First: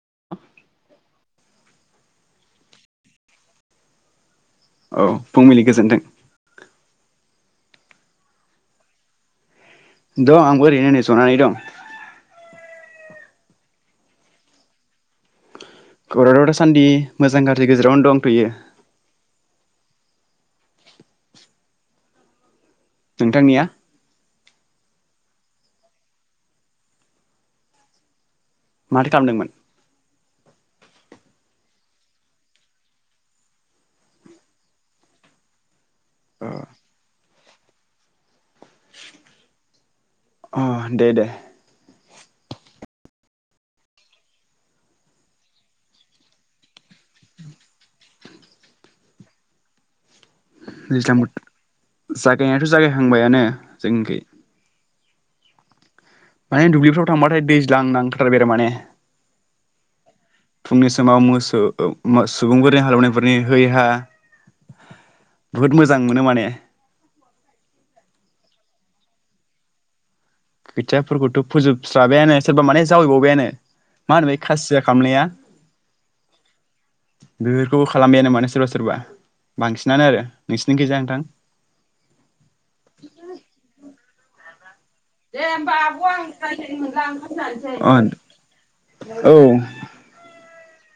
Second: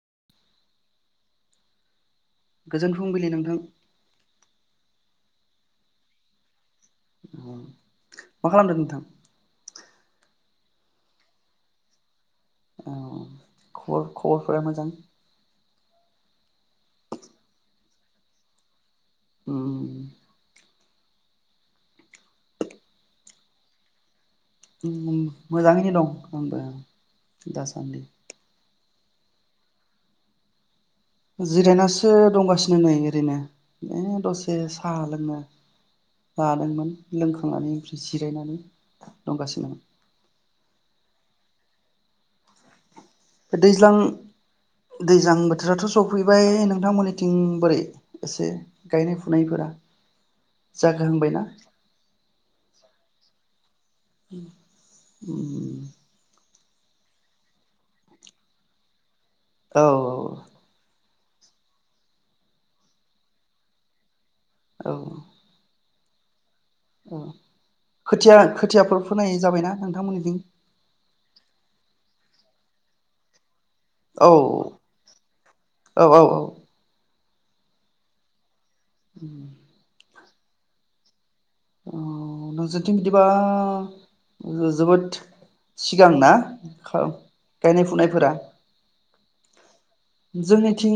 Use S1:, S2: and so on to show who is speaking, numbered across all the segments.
S1: [unintelligible]
S2: गोजोन फुंबिलि नोंथां
S1: औ फुंबिलि गोजोन्थों
S2: मा खालामदों नोंथां?
S1: दं आंबो ओरैनो जनानै दं
S2: अ खबर खबरफोरा मोजां।
S1: खबराथ' दासान्दि मोजां गाज्रि गेजेरावनो दंथ'यो।
S2: उम
S1: नोंथांनिया?
S2: मोजाङैनो दं आंबो दासान्दि।
S1: माथो खालामदोंमोन?
S2: जिरायनासो दंगासिनो नै ओरैनो ए दसे साहा लोंनो
S1: अ
S2: लादोंमोन लोंखां [unintelligible] बि जिरायनानै दंगासिनो
S1: अ दे दे।
S2: दैज्लां दैज्लां बोथोराथ' सफैबाय नों थांमोनिथिं बोरै? एसे गायनाय फुनायफोरा?
S1: दैज्लां बोथ
S2: जागाहांबायना
S1: जागायनायाथ' जागायहांबायानो जोंनिखै।
S2: उम उम
S1: माने दुब्लिफ्राव थांबाथाय दैज्लां नांथारबाय आरो माने
S2: औ औ
S1: फुंनि समाव मोसो ओ मा सुबुंफोरनि हालेवनायफोरनि है हा
S2: औ
S1: बुहुद मोजां मोनो माने।
S2: औ खोथिया खोथियाफोर फोनाय जाबायना नोंथां मोनिथिं?
S1: खोथियाफोरखौथ' फोजोबस्राबायानो सोरबा माने जावैबावबायानो। मा
S2: औ
S1: होनो बे खासिया खालामनाया
S2: औ औ औ
S1: बेफोरखौबो खालामबायानो माने सोरबा सोरबा बांसिनानो आरो। नोंसिनि खैजा नोंथां?
S2: अ नोंसोरनिथिं बिदिबा [unintelligible]
S1: दे होमबा आब'
S2: सिगां
S1: आं
S2: ना
S1: रायलायनो मोनला ओंखाम
S2: गायनाय फुनायफोरा
S1: जानसै अ औ
S2: थिं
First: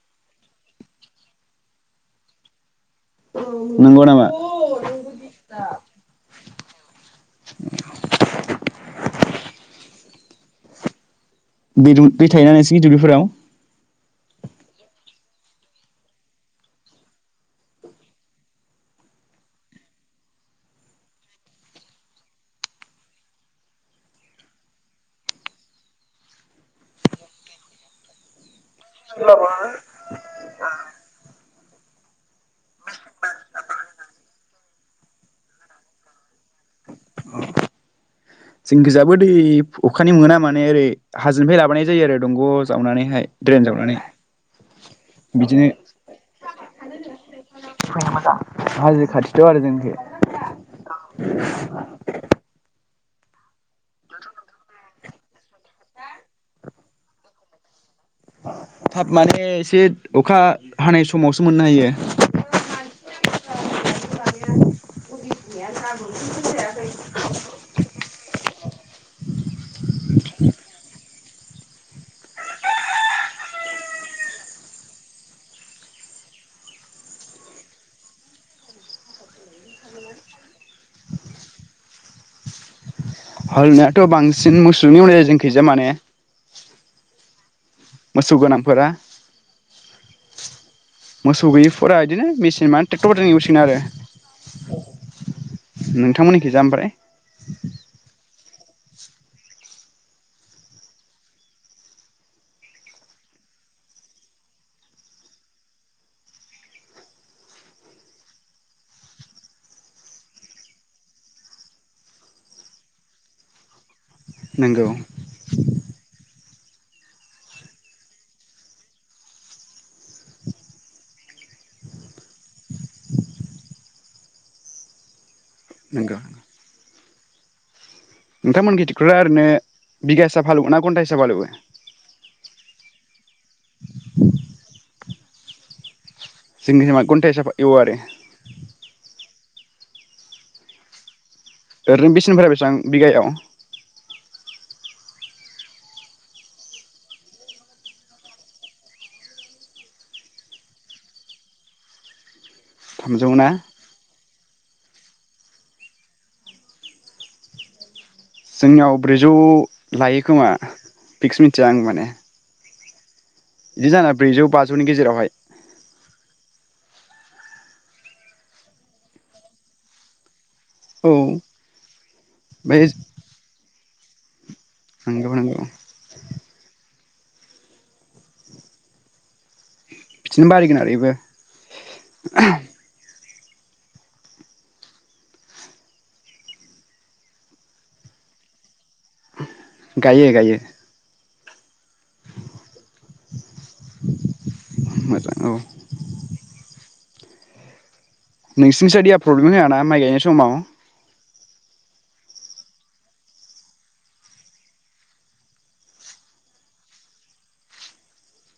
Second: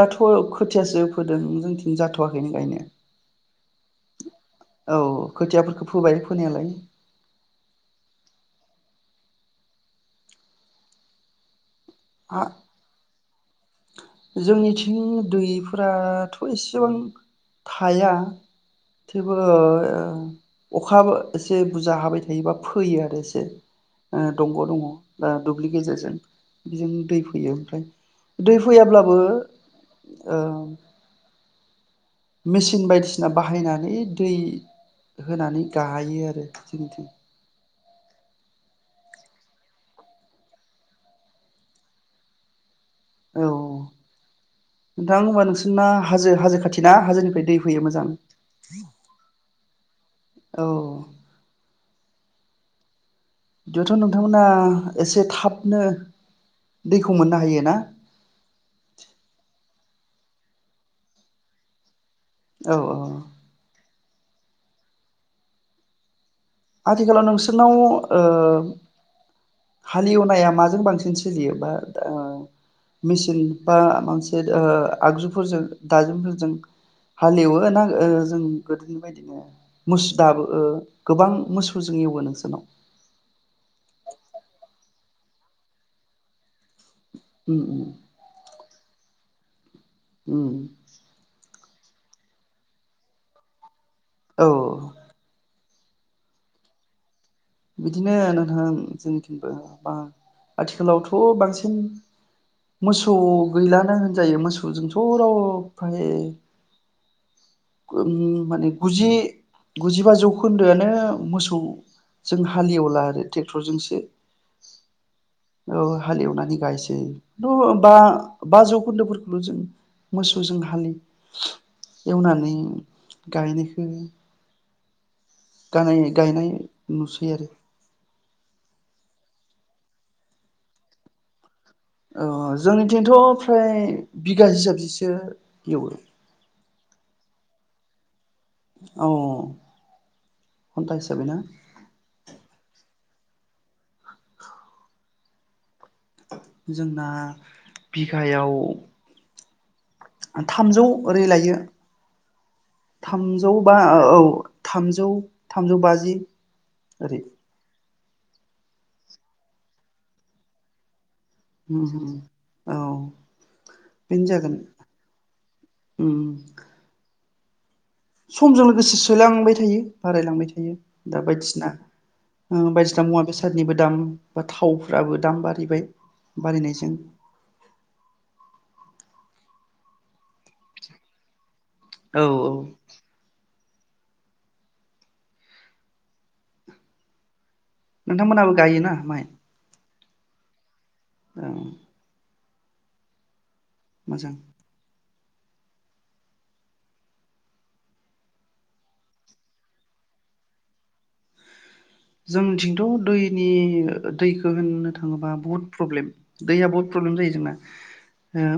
S2: दाथ' खोथियासो फोदों। जोंथिं जाथ'वाखैनो गायनाया।
S1: नंगौ नामा
S2: औ खोथियाफोरखौ फोबाय फोनायालाय।
S1: दै दु दै
S2: हा
S1: थायोना नोंसिनखै दुब्लिफोराव?
S2: जोंनिथिं दैफोराथ' एसेबां थाया थेबो अखा एसे बुरजा हाबाय थायोबा फैयो आरो एसे ओ दंग' दङ ओ दुब्लि गेजेरजों बेजों दै फोयो ओमफ्राय दै फैयाब्लाबो ओ मेचिन बायदिसिना बाहायनानै दै होनानै गाहायो आरो जोंनिथिं।
S1: जोंनिखैजाबो दै अखानि मोना माने ओरै हाजोनिफ्राय लाबोनाय जायो आरो दंग' जावनानैहाय
S2: औ
S1: द्रेन जावनानै
S2: नोंथां होमबा
S1: बिदिनो
S2: नोंसोरना हाजो हाजो खाथि ना हाजोनिफ्राय दै फैयो मोजां
S1: हाजो खाथिथ' आरो जोंखै
S2: औ बिदिबाथ' नोंथांमोना एसे थाबनो दैखौ मोननो हायो ना?
S1: थाब माने एसे अखा हानाय समावसो मोननो हायो।
S2: औ औ
S1: [unintelligible]
S2: आथिखालाव नोंसोरनाव ओ औ हालेवनाया माजों बांसिन सोलियो बा ओ मेसिन बा मोनसे ओ आगजुफोरजों दाजेमफोरजों हालेवो ना ओ जों गोदोनि बदिनो मोस दाबो गोबां मोसौजों एवो नोंसोरनाव?
S1: हालेनायाथ' बांसिन मोसौजोंनो एवनाय जायो जोंखैजाय माने
S2: उम उम
S1: मोसौ गोनांफोरा
S2: उम
S1: फोरा बिदिनो मेसिन मा ट्रेक्टरफोरजों इउसिगोन आरो
S2: औ
S1: नोंथांमोननिखोजा ओमफ्राय
S2: बिदिनो नोथां जोंनिथिंबो बा आथिखालावथ' बांसिन मोसौ गैलानो होनजायो मोसौजोंथ' राव फ्राय ओम माने गुजि गुजिबा जौखोन्दोआनो मोसौ जों हालेवला आरो ट्रेक्टरजोंसो
S1: नंगौ
S2: औ हालिवनानै गायसै र बा बा जौखोन्दोफोरखौल' जों मोसौजों हालि एवनानै गायनायखौ गानाय
S1: नंगौ
S2: गायनाय नुसै आरो
S1: नोंथांमोननिखै टेकटरा ओरैनो बिघा हिसाब हालेवो ना घन्टा हिसाब हालेवो
S2: औ जोंनिथिंथ' फ्राय बिगा हिसाब जिसो एवो
S1: जों निथिंबा घनटा हिसाबै हालेवोआरो
S2: औ घन्टा हिसाबै ना?
S1: ओरैनो बेसेनिफ्राय बेसेबां बिगायाव
S2: जोंना बिघायाव थामजौ ओरै लायो थामजौ बा औ थामजौ थामजौ बाजि ओरै
S1: जोंनियाव ब्रैजौ लायो खोमा फिक्स मिथि आं माने
S2: औ
S1: बिदि जाना
S2: बेनो
S1: ब्रैजौ
S2: जागोन
S1: बाजौनि गेजेरावहाय
S2: उम समजों लोगोसे सोलायलांबाय थायो बारायलांबाय थायो थायो
S1: औ
S2: दा
S1: ओमफ्राय
S2: बायदिसिना उम बायदिसिना मुवा बेसादनिबो दाम बा थावफ्राबो
S1: नंगौ
S2: दाम
S1: नंगौ
S2: बारिबाय बारिनायजों
S1: बिदिनो बारायगोन आरो इबो
S2: औ नोंथांमोनहाबो गायोना? माय
S1: गायो गायो
S2: ओं मोजां।
S1: मोजां औ नोंसिजाय दैया प्रब्लेम होआ ना माइ गायनाय समाव?
S2: जोंनिथिंथ' दैनि दैखौ होननो थाङोबा बुहुद प्रब्लेम दैया बहुद प्रब्लेम जायो जोंना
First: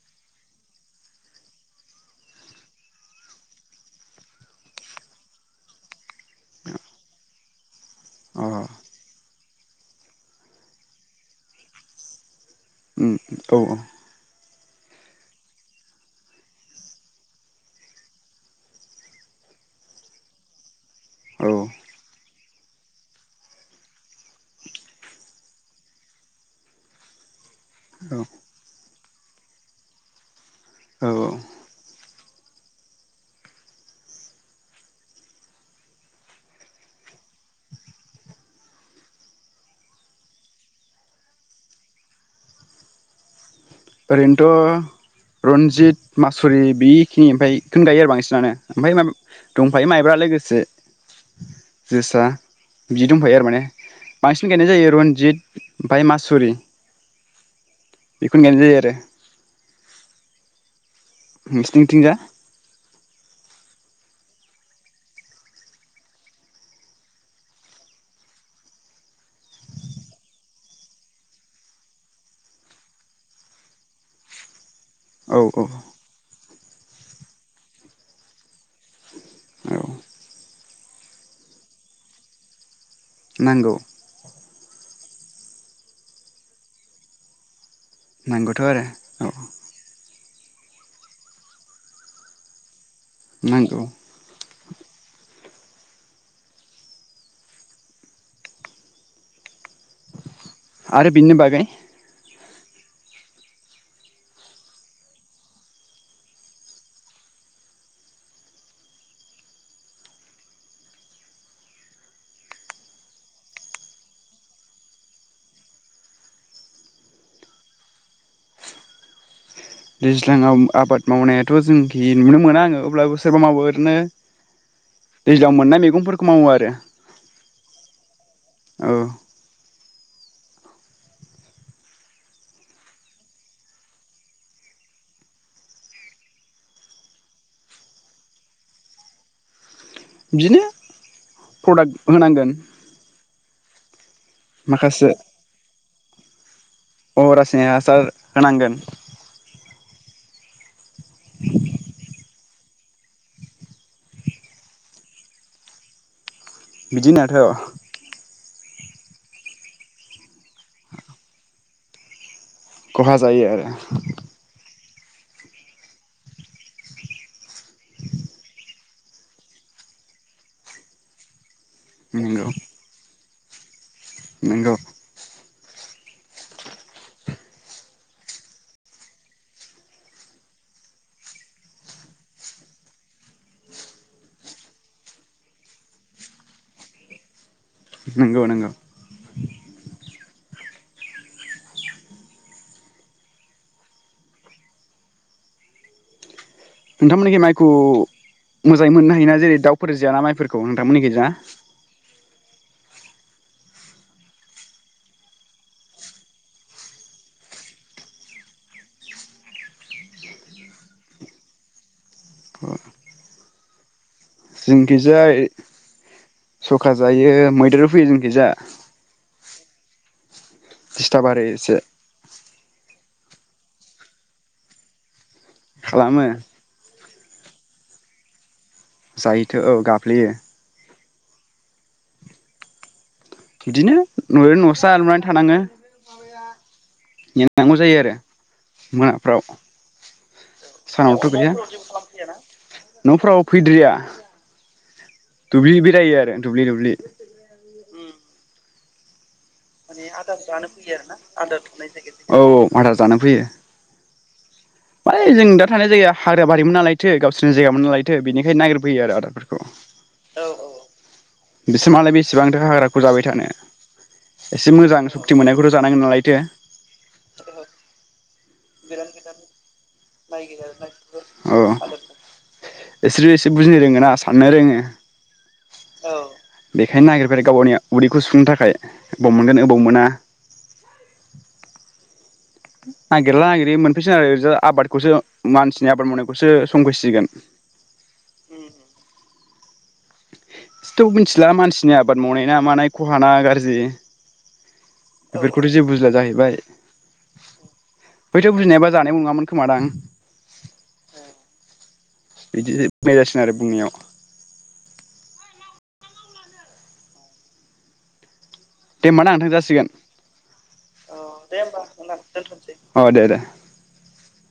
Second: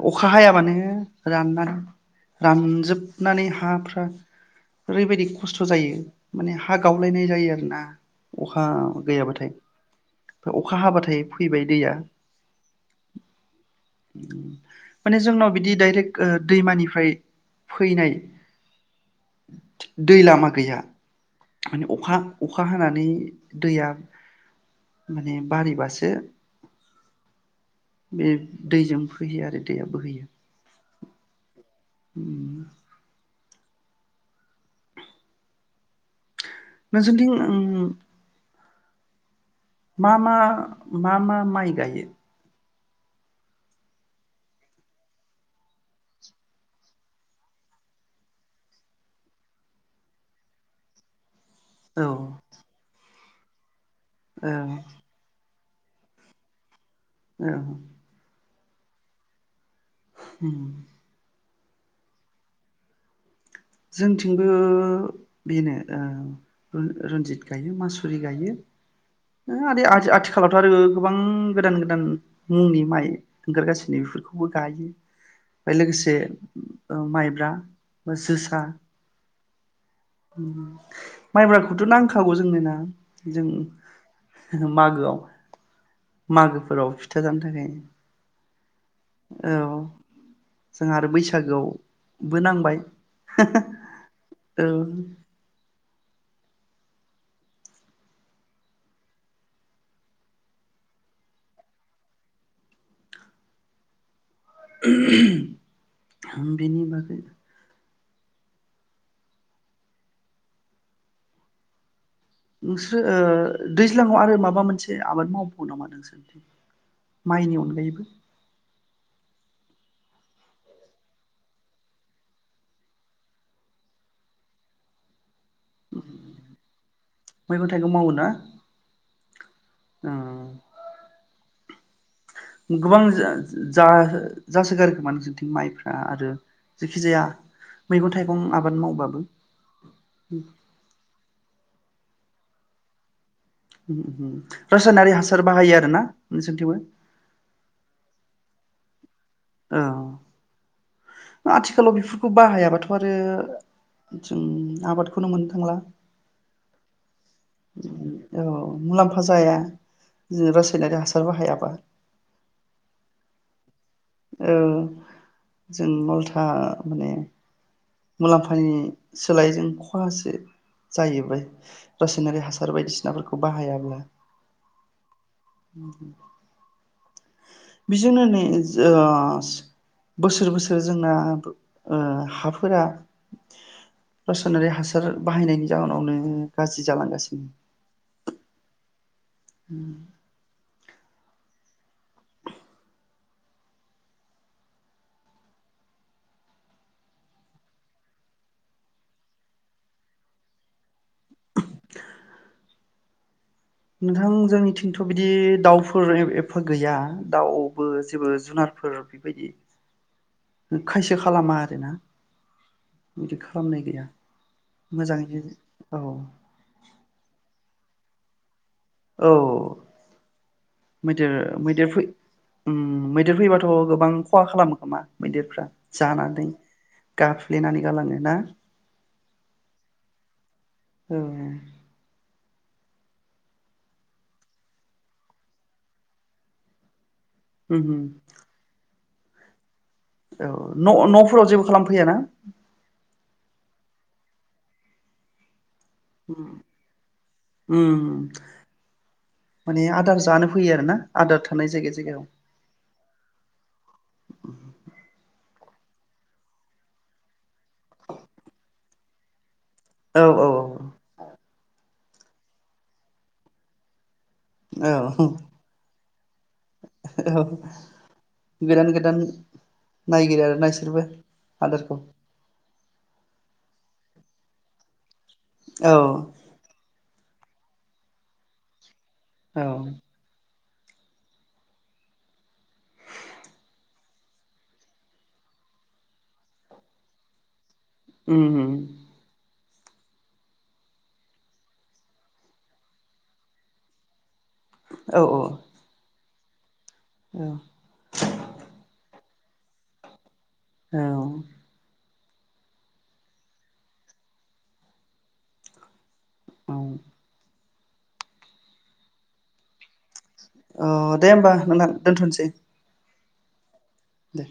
S2: ओ अखा हायाबानो राननानै रानजोबनानै हाफ्रा ओरैबायदि खस्थ' जायो माने हा गावलायनाय जायो आरोना।
S1: अ
S2: अखा गैयाबाथाय फाय अखा हाब्लाथाय फैबाय दैया।
S1: उम औ औ
S2: माने जोंनाव बिदि डाइरेक ओ दैमानिफ्राय फैनाय दै लामा गैया
S1: औ
S2: माने अखा अखा हानानै दैया माने बारिबासो
S1: औ
S2: बे दैजों फैयो आरो दैया बोहैयो।
S1: औ
S2: [inaudible] नोंसिनिथिं ओं मा मा मा मा माइ गायो?
S1: ओरैनोथ' रन्जित मासुरि बेखिनि ओमफाय खौनो गायो आरो बांसिनानो ओमफाय मा दंफायो माइब्रा लोगोसे।
S2: औ
S1: जोसा बि दंफायो आरो माने। बांसिन
S2: औ
S1: गायनाय जायो रनजित ओमफाय मासुरि
S2: औ
S1: [unintelligible] दे
S2: हम
S1: नोंस्निथिंजा?
S2: जोंथिंबो बिनो ओ र रन्जित गायो मासुरि गायो ओ [unintelligible] आथिखालावथ' आरो गोबां गोदान गोदान मुंनि माइ ओंगोरगासिनो बेफोरखौबो गायो।
S1: औ औ
S2: बाय लोगोसे ओ माइब्रा बा जोस सा
S1: औ
S2: उम माइब्राखौथ' नांखागौ जोंनो ना जों
S1: नांगौ
S2: मागोआव मागोफोराव फिथा जानो थाखाय।
S1: नंगौथ' आरो।
S2: औ जोंहा आरो बैसागोआवबो नांबाय।
S1: नांगौ
S2: [unintelligible] औ
S1: आरो बिननो बागै
S2: [unintelligible] हम बिनि बागै नोंस्रो ओ दैज्लाङाव आरो माबा मोनसे आबाद मावबावो नामा नोंसोर माइनि अनगायैबो?
S1: दैज्लांआव आबाद मावनायाथ' जोंखि नुनो मोना आङो अब्लाबो सोरबा मावो ओरैनो दैज्लां मोननाय मैगंफोरखौ मावो आरो।
S2: मैगं थाइगं मावो ना?
S1: औ
S2: औ गोबां जा जा जासो जासोगारो खोमा नोंसोरनिथिं माइफ्रा आरो जेखि जाया मैगं थाइगं आबाद मावबाबो।
S1: बिदिनो प्रडाक्ट होनांगोन।
S2: [inaudible]
S1: माखासे
S2: रासायनारि हासार बाहायो आरो ना नोंसोरथिबो?
S1: अ रासायनिक हासार होनांगोन
S2: औ आथिखालाव बे खौ बाहायाबाथ' आरो जों आबादखौनो मोननो थांला।
S1: बिदिनो दाथ'
S2: औ मुलामफा जाया। जों रासायनारि हासार बाहायाबा
S1: खहा जायो आरो।
S2: औ जों उलथा माने मुलामफानि सोलायैजों खहासो जाहैबाय। रासायनारि
S1: नंगौ
S2: हासार बायदिसिनाफोरखौ खौ बाहायाब्ला
S1: नंगौ
S2: बेजोंनो नै बोसोर बोसोर जोंना हा फोरा रासायनारि हासार बाहायनायनि जाहोनावनो गाज्रि जालांगासिनो।
S1: नंगौ नंगौ
S2: [inaudible]
S1: नोंथांमोननिखि माइखौ मोजाङै मोननो हायोना जेरै दाउफोर जायाना माइफोरखौ नोंथांमोननिखि जा?
S2: नोंथां जोंनिथिंथ' बिदि दाउफोर एफा गैया दाउबो जेबो जुनारफोर बेबायदि खायसो खालामा आरोना बिदि खालामनाय गैया। मोजाङैनो
S1: जिंखिजाय
S2: औ
S1: सखा जायो मैदेर फैयो जोंखिजा
S2: औ
S1: दिस्टार्ब
S2: मैदेर
S1: आरो एसे
S2: मैदेर फै ओम मैदेर फैबाथ' गोबां खहा खालामो खोमा? मैदेरफ्रा
S1: खालामो
S2: जानानै गाफ्लेनानै गालाङो ना?
S1: जायोथो औ गाफ्लेयो
S2: औ
S1: बिदिनो नजों न'सा लुनानै थानाङो। नेनांगौ जायो
S2: उम
S1: आरो मोना फ्राव
S2: औ न' न'फोराव जेबो खालामफैयाना?
S1: न'फ्राव फैद्रिया तु बिबि जायो आरो दुब्लि दुब्लि ओम
S2: उम
S1: माने आदार जानो फैयो आरो ना आदार थानाय जायगा जायगायाव औ औ आदार जानो फैयो माने जों दा थानाय जायगाया हाग्रा बारि मोन नालायथो गावसोरनि जायगामोन नालायथो बेनिखायनो नागिरफैयो आरो आदारफोरखौ
S2: औ औ औ
S1: बेमालाय बेसेबांथो हाग्राखौ जाबाय थानो एसे
S2: औ
S1: मोजां सक्ति मोननायखौथ' जानांगोन नालाय दे
S2: औ गोदान गोदान नायगिरो आरो ना इसोरबो आदारखौ
S1: इसोर एसे बुजिनो रोङोना साननो रोङो औ बेखायनो नागिर बेफोर गावनि उदैखौ सुुंनो थाखाय बबाव मोनगोन
S2: औ
S1: अबाव मोना नागिरला नागिरलि मोनफैसिगोन आरो ओरै आबादखौसो मानसिनि आबाद मावनायखौसो संफैसिगोन
S2: ओम
S1: इदिथ' मिथिला मानसिनि आबाद मावनाय ना मानाय खहा ना गाज्रि
S2: औ
S1: बेफोरखौथ' जेबो बुजिला जाहै बाय
S2: औ
S1: बैथ' बुजिनायबा जानाय नङामोन खोमा दां
S2: औ
S1: बिदिसो बुंनाय जासिगोन आरो बुंनायाव
S2: औ
S1: दे होमबाना नोंथां जासिगोन
S2: अ दे होमबा नोंथां दोनथ'सै
S1: अ दे दे
S2: दे